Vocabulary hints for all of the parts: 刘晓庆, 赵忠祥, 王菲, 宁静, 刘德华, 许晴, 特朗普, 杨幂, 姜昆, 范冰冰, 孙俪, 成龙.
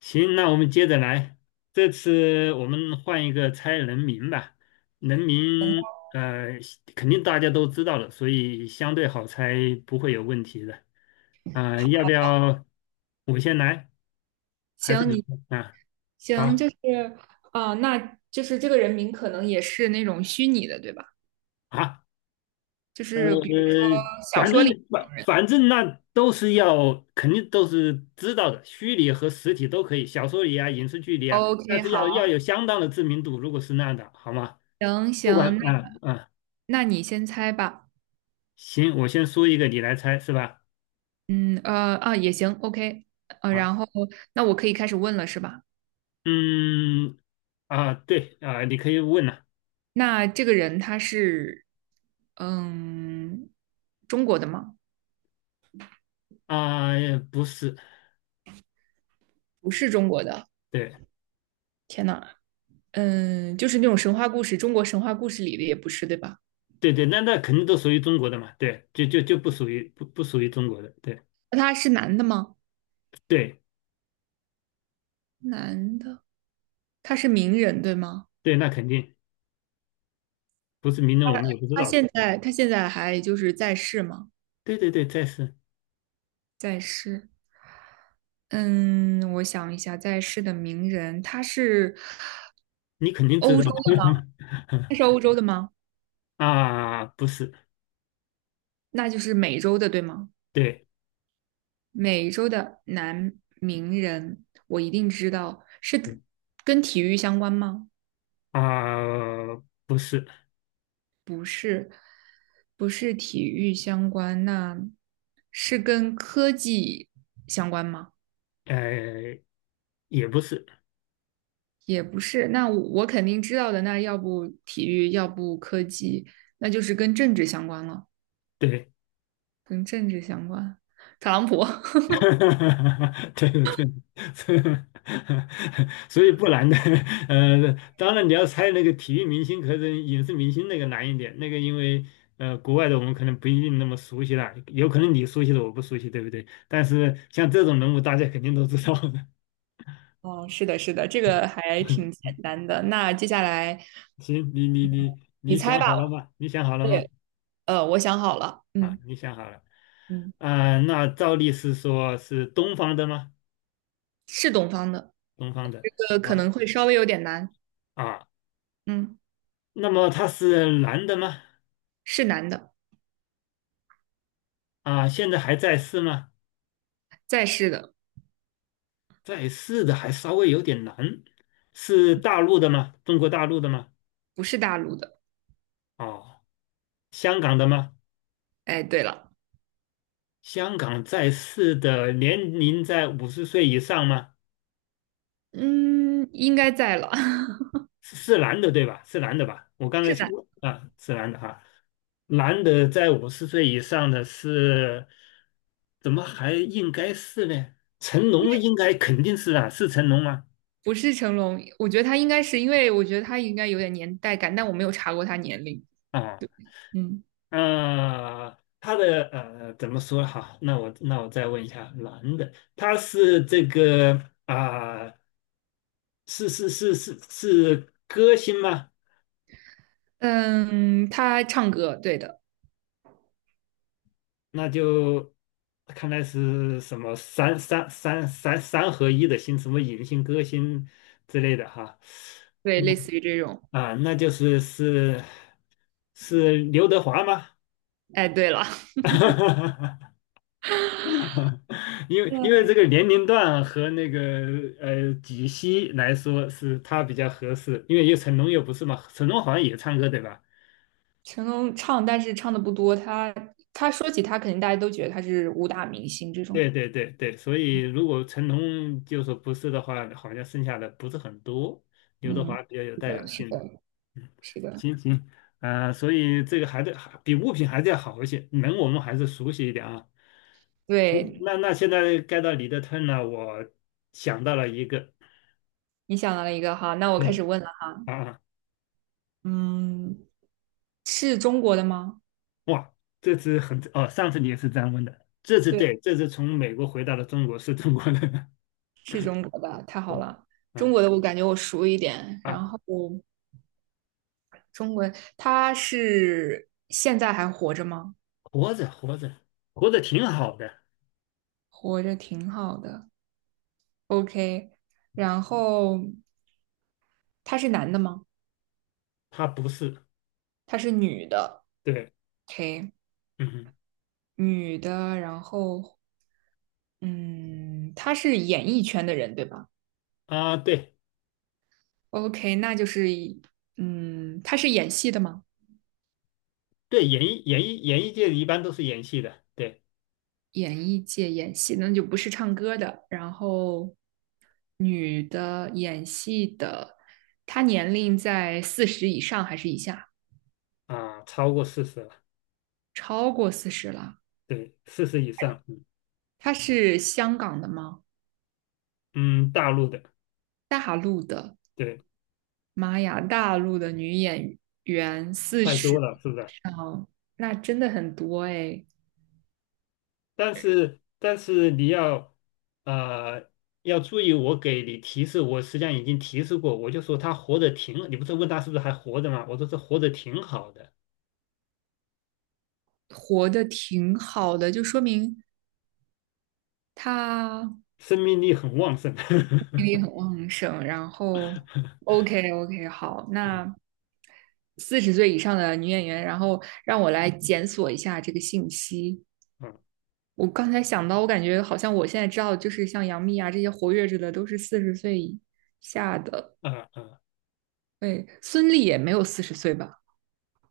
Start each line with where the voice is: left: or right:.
left: 行，那我们接着来。这次我们换一个猜人名吧。人名，肯定大家都知道了，所以相对好猜，不会有问题的。啊、要不要我先来，还是
right: 行，
left: 你
right: 你
left: 先啊？
right: 行，
left: 好
right: 就是那就是这个人名可能也是那种虚拟的，对吧？
left: 啊，
right: 就是比如说
left: 呃，
right: 小
left: 反
right: 说
left: 正
right: 里那
left: 反
right: 种人。
left: 反正那都是要，肯定都是知道的，虚拟和实体都可以，小说里啊，影视剧里啊，但
right: OK，
left: 是
right: 好，
left: 要有相当的知名度，如果是那样的，好吗？
right: 行
left: 不管，
right: 行，那
left: 啊啊。
right: 那你先猜吧。
left: 行，我先说一个，你来猜是吧？
right: 嗯，也行，OK，
left: 啊，
right: 然后那我可以开始问了，是吧？
left: 嗯，啊，对啊，你可以问了。
right: 那这个人他是嗯中国的吗？
left: 啊，不是，
right: 不是中国的，
left: 对
right: 天呐。嗯，就是那种神话故事，中国神话故事里的也不是，对吧？
left: 对对，那肯定都属于中国的嘛，对，就不属于不属于中国的，对
right: 那他是男的吗？
left: 对
right: 男的。他是名人，对吗？
left: 对，那肯定不是名人，我们也不知
right: 他
left: 道的，
right: 现在他现在还就是在世吗？
left: 对对对，再是。
right: 在世。嗯，我想一下，在世的名人，
left: 你肯定知道的。
right: 他是欧洲的吗？
left: 啊，不是。
right: 那就是美洲的，对吗？
left: 对。
right: 美洲的男名人，我一定知道，是
left: 嗯。
right: 跟体育相关吗？
left: 啊，不是。
right: 不是体育相关，那是跟科技相关吗？
left: 呃，也不是。
right: 也不是，那我肯定知道的，那要不体育，要不科技，那就是跟政治相关了，
left: 对。
right: 跟政治相关。特朗普。
left: 哈对的，对的，所以不难的。当然你要猜那个体育明星，可能影视明星那个难一点，那个因为呃国外的我们可能不一定那么熟悉了，有可能你熟悉的我不熟悉，对不对？但是像这种人物，大家肯定都知道的。
right: 哦，是的，是的，这个还挺简 单的。那接下来
left: 行，你你你
right: 你
left: 你
right: 猜
left: 想
right: 吧，
left: 好了吗？你想好了
right: 我
left: 吗？
right: 也，我想好了。
left: 啊，
right: 嗯
left: 你想好了。
right: 嗯，
left: 啊、那照例是说是东方的吗？
right: 是东方的，
left: 东方的。
right: 这个
left: 啊，
right: 可能会稍微有点难。
left: 啊，
right: 嗯，
left: 那么他是男的吗？
right: 是男的，
left: 啊，现在还在世吗？
right: 在世的，
left: 在世的还稍微有点难。是大陆的吗？中国大陆的吗？
right: 不是大陆的。
left: 哦，香港的吗？
right: 哎，对了，
left: 香港在世的年龄在五十岁以上吗？
right: 嗯，应该在了。
left: 是男的对吧？是男的吧？我 刚才
right: 是男。
left: 问啊，是男的哈、男的在五十岁以上的是，怎么还应该是呢？成龙应该肯定是啊，是成龙吗？
right: 不是成龙，我觉得他应该是，因为我觉得他应该有点年代感，但我没有查过他年龄。
left: 啊，
right: 嗯，
left: 他的呃怎么说哈？那我再问一下，男的，他是这个啊、是歌星吗？
right: 嗯，他唱歌，对的。
left: 那就看来是什么三合一的星，什么影星、歌星之类的哈。
right: 对，类似于这种。
left: 啊、那就是是刘德华吗？
right: 哎，对了。
left: 因 为因为
right: 嗯，
left: 这个年龄段和那个呃几息来说是他比较合适，因为有成龙又不是嘛，成龙好像也唱歌对吧？
right: 成龙唱，但是唱的不多。他说起他，肯定大家都觉得他是武打明星这种。
left: 对对对对，所以如果成龙就说不是的话，好像剩下的不是很多。刘德
right: 嗯，
left: 华比较有
right: 是
left: 代表
right: 的，是
left: 性的。
right: 的，
left: 嗯，
right: 是的。
left: 行行，所以这个还得还比物品还是要好一些，人我们还是熟悉一点啊。行，
right: 对，
left: 那那现在该到你的 turn 了，我想到了一个。
right: 你想到了一个哈，那我开始
left: 对。
right: 问了。
left: 啊。啊。
right: 嗯，是中国的吗？
left: 哇，这次很哦，上次你也是这样问的，这次
right: 对，
left: 对，这次从美国回到了中国是中国人。
right: 是中国的，太 好
left: 对。
right: 了。中
left: 嗯。
right: 国的我感觉我熟一点，
left: 啊，
right: 然后中文，他是现在还活着吗？
left: 活着活着挺好的。
right: 活着挺好的，OK。然后他是男的吗？
left: 他不是。
right: 他是女的
left: 对。
right: ，OK，
left: 嗯哼。
right: 女的。然后，嗯，他是演艺圈的人，对吧
left: 啊，对
right: ？OK，那就是嗯，他是演戏的吗？
left: 对，演艺演艺界一般都是演戏的，对。
right: 演艺界演戏，那就不是唱歌的。然后，女的演戏的，她年龄在四十以上还是以下？
left: 啊，超过四十了。
right: 超过四十了。
left: 对，四十以上，嗯。
right: 她是香港的吗？
left: 嗯，大陆的。
right: 大陆的，
left: 对。
right: 妈呀，大陆的女演员四
left: 太
right: 十
left: 多
right: 以
left: 了，是不是？
right: 上，那真的很多哎。
left: 但是你要呃要注意，我给你提示，我实际上已经提示过，我就说他活得挺，你不是问他是不是还活着吗？我说是活得挺好的，
right: 活得挺好的，就说明她
left: 生命力很旺盛。
right: 精力很旺盛。然后，OK OK，好，那
left: 嗯
right: 四十岁以上的女演员，然后让我来检索一下这个信息。
left: 嗯
right: 我刚才想到，我感觉好像我现在知道，就是像杨幂啊这些活跃着的，都是四十岁以下的。
left: 啊啊。
right: 对，孙俪也没有四十岁吧？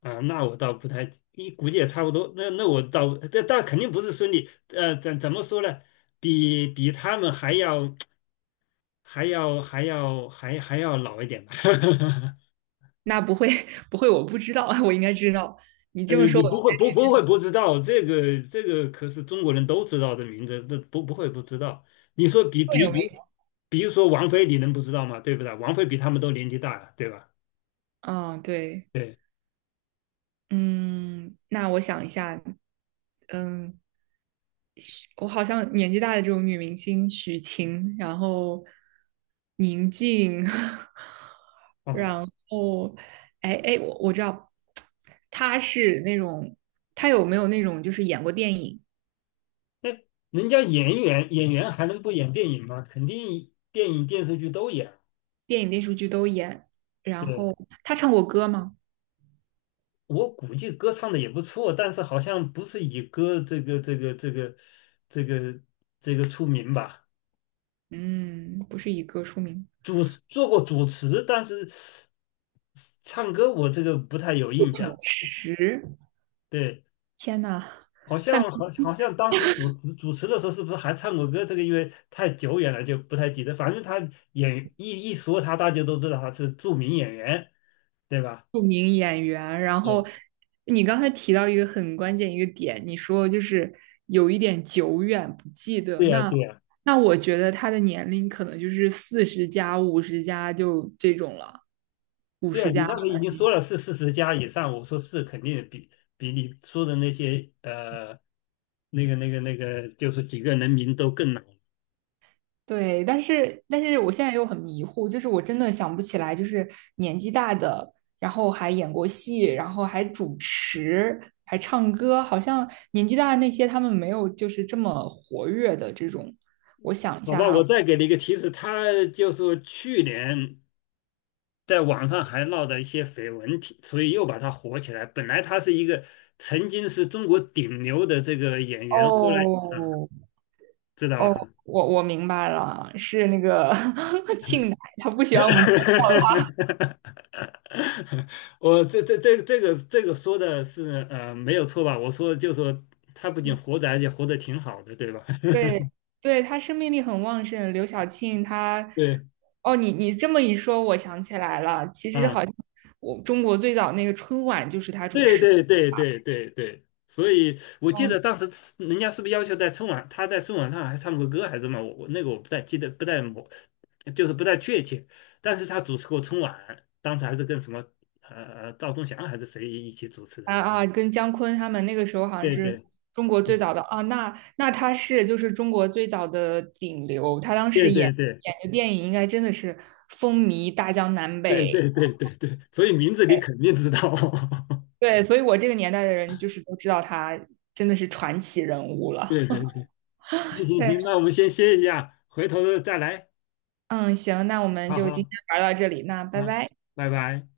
left: 啊，那我倒不太，一估计也差不多。那我倒，这但肯定不是孙俪，呃，怎么说呢？比他们还要 还要老一点吧。
right: 那不会 不会，我不知道，我应该知道。你
left: 呃，
right: 这么说，
left: 你
right: 我应
left: 不会不知道，这个这个可是中国人都知道的名字，这不会不知道。你说比
right: 该会
left: 比
right: 有名。
left: 比，比如说王菲，你能不知道吗？对不对？王菲比他们都年纪大呀，对吧？
right: 嗯，对。
left: 对。
right: 嗯，那我想一下。嗯，我好像年纪大的这种女明星，许晴，然后宁静，
left: 哦，
right: 然后，哎哎，我知道，她是那种，她有没有那种就是演过电影、
left: 那人家演员还能不演电影吗？肯定电影电视剧都演。
right: 电影、电视剧都演，然
left: 对，
right: 后她唱过歌吗？
left: 我估计歌唱的也不错，但是好像不是以歌这个这个出名吧？
right: 嗯，不是以歌出名。
left: 主持做过主持，但是唱歌我这个不太有印
right: 主
left: 象。
right: 持，
left: 对，
right: 天呐，
left: 好
right: 范
left: 像好
right: 冰
left: 好像当时主持的时候是不是还唱过歌？这个因为太久远了就不太记得。反正他演一说他，大家都知道他是著名演员，对吧？
right: 冰著名演员。然后
left: 对，
right: 你刚才提到一个很关键一个点，你说就是有一点久远不记得。
left: 对呀对呀
right: 那我觉得他的年龄可能就是四十加、五十加就这种了，五
left: 对呀，
right: 十
left: 你
right: 加。
left: 刚才已经说了是四十加以上，我说是肯定比你说的那些呃那个就是几个人名都更难。
right: 对，但是我现在又很迷糊，就是我真的想不起来，就是年纪大的，然后还演过戏，然后还主持，还唱歌，好像年纪大的那些他们没有就是这么活跃的这种。我想一
left: 好
right: 下
left: 吧，
right: 哈。
left: 我再给你一个提示，他就是去年在网上还闹的一些绯闻体，所以又把他火起来。本来他是一个曾经是中国顶流的这个演员，后来啊，
right: 哦
left: 知道
right: 哦，
left: 了哈。
right: 我明白了，是那个 庆奶，他不 喜欢我们。
left: 我这个说的是呃没有错吧？我说就说他不仅活着，而且活得挺好的，对吧？
right: 对，对，他生命力很旺盛。刘晓庆他
left: 对。
right: 哦，你你这么一说，我想起来了，其实好
left: 啊。
right: 像我中国最早那个春晚就是他主
left: 对
right: 持的。
left: 对对对对对，所以我记
right: 哦，
left: 得当时人家是不是要求在春晚，他在春晚上还唱过歌还是什么？我我那个我不太记得，不太我就是不太确切。但是他主持过春晚，当时还是跟什么赵忠祥还是谁一起主持的。
right: 跟姜昆他们那个时候好像
left: 对
right: 是
left: 对
right: 中国最
left: 对
right: 早的啊，那他是就是中国最早的顶流，他当
left: 对
right: 时
left: 对对
right: 演的电影应该真的是风靡大江南
left: 对
right: 北。
left: 对对对对，所以名字你肯定知道。
right: 对，所以我这个年代的人就是都知道他真的是传奇人物了。
left: 对，行行
right: 对。
left: 行，那我们先歇一下，回头再来。
right: 嗯，行，那我们
left: 好
right: 就今
left: 好
right: 天玩到这里，那拜
left: 好，
right: 拜。
left: 拜拜。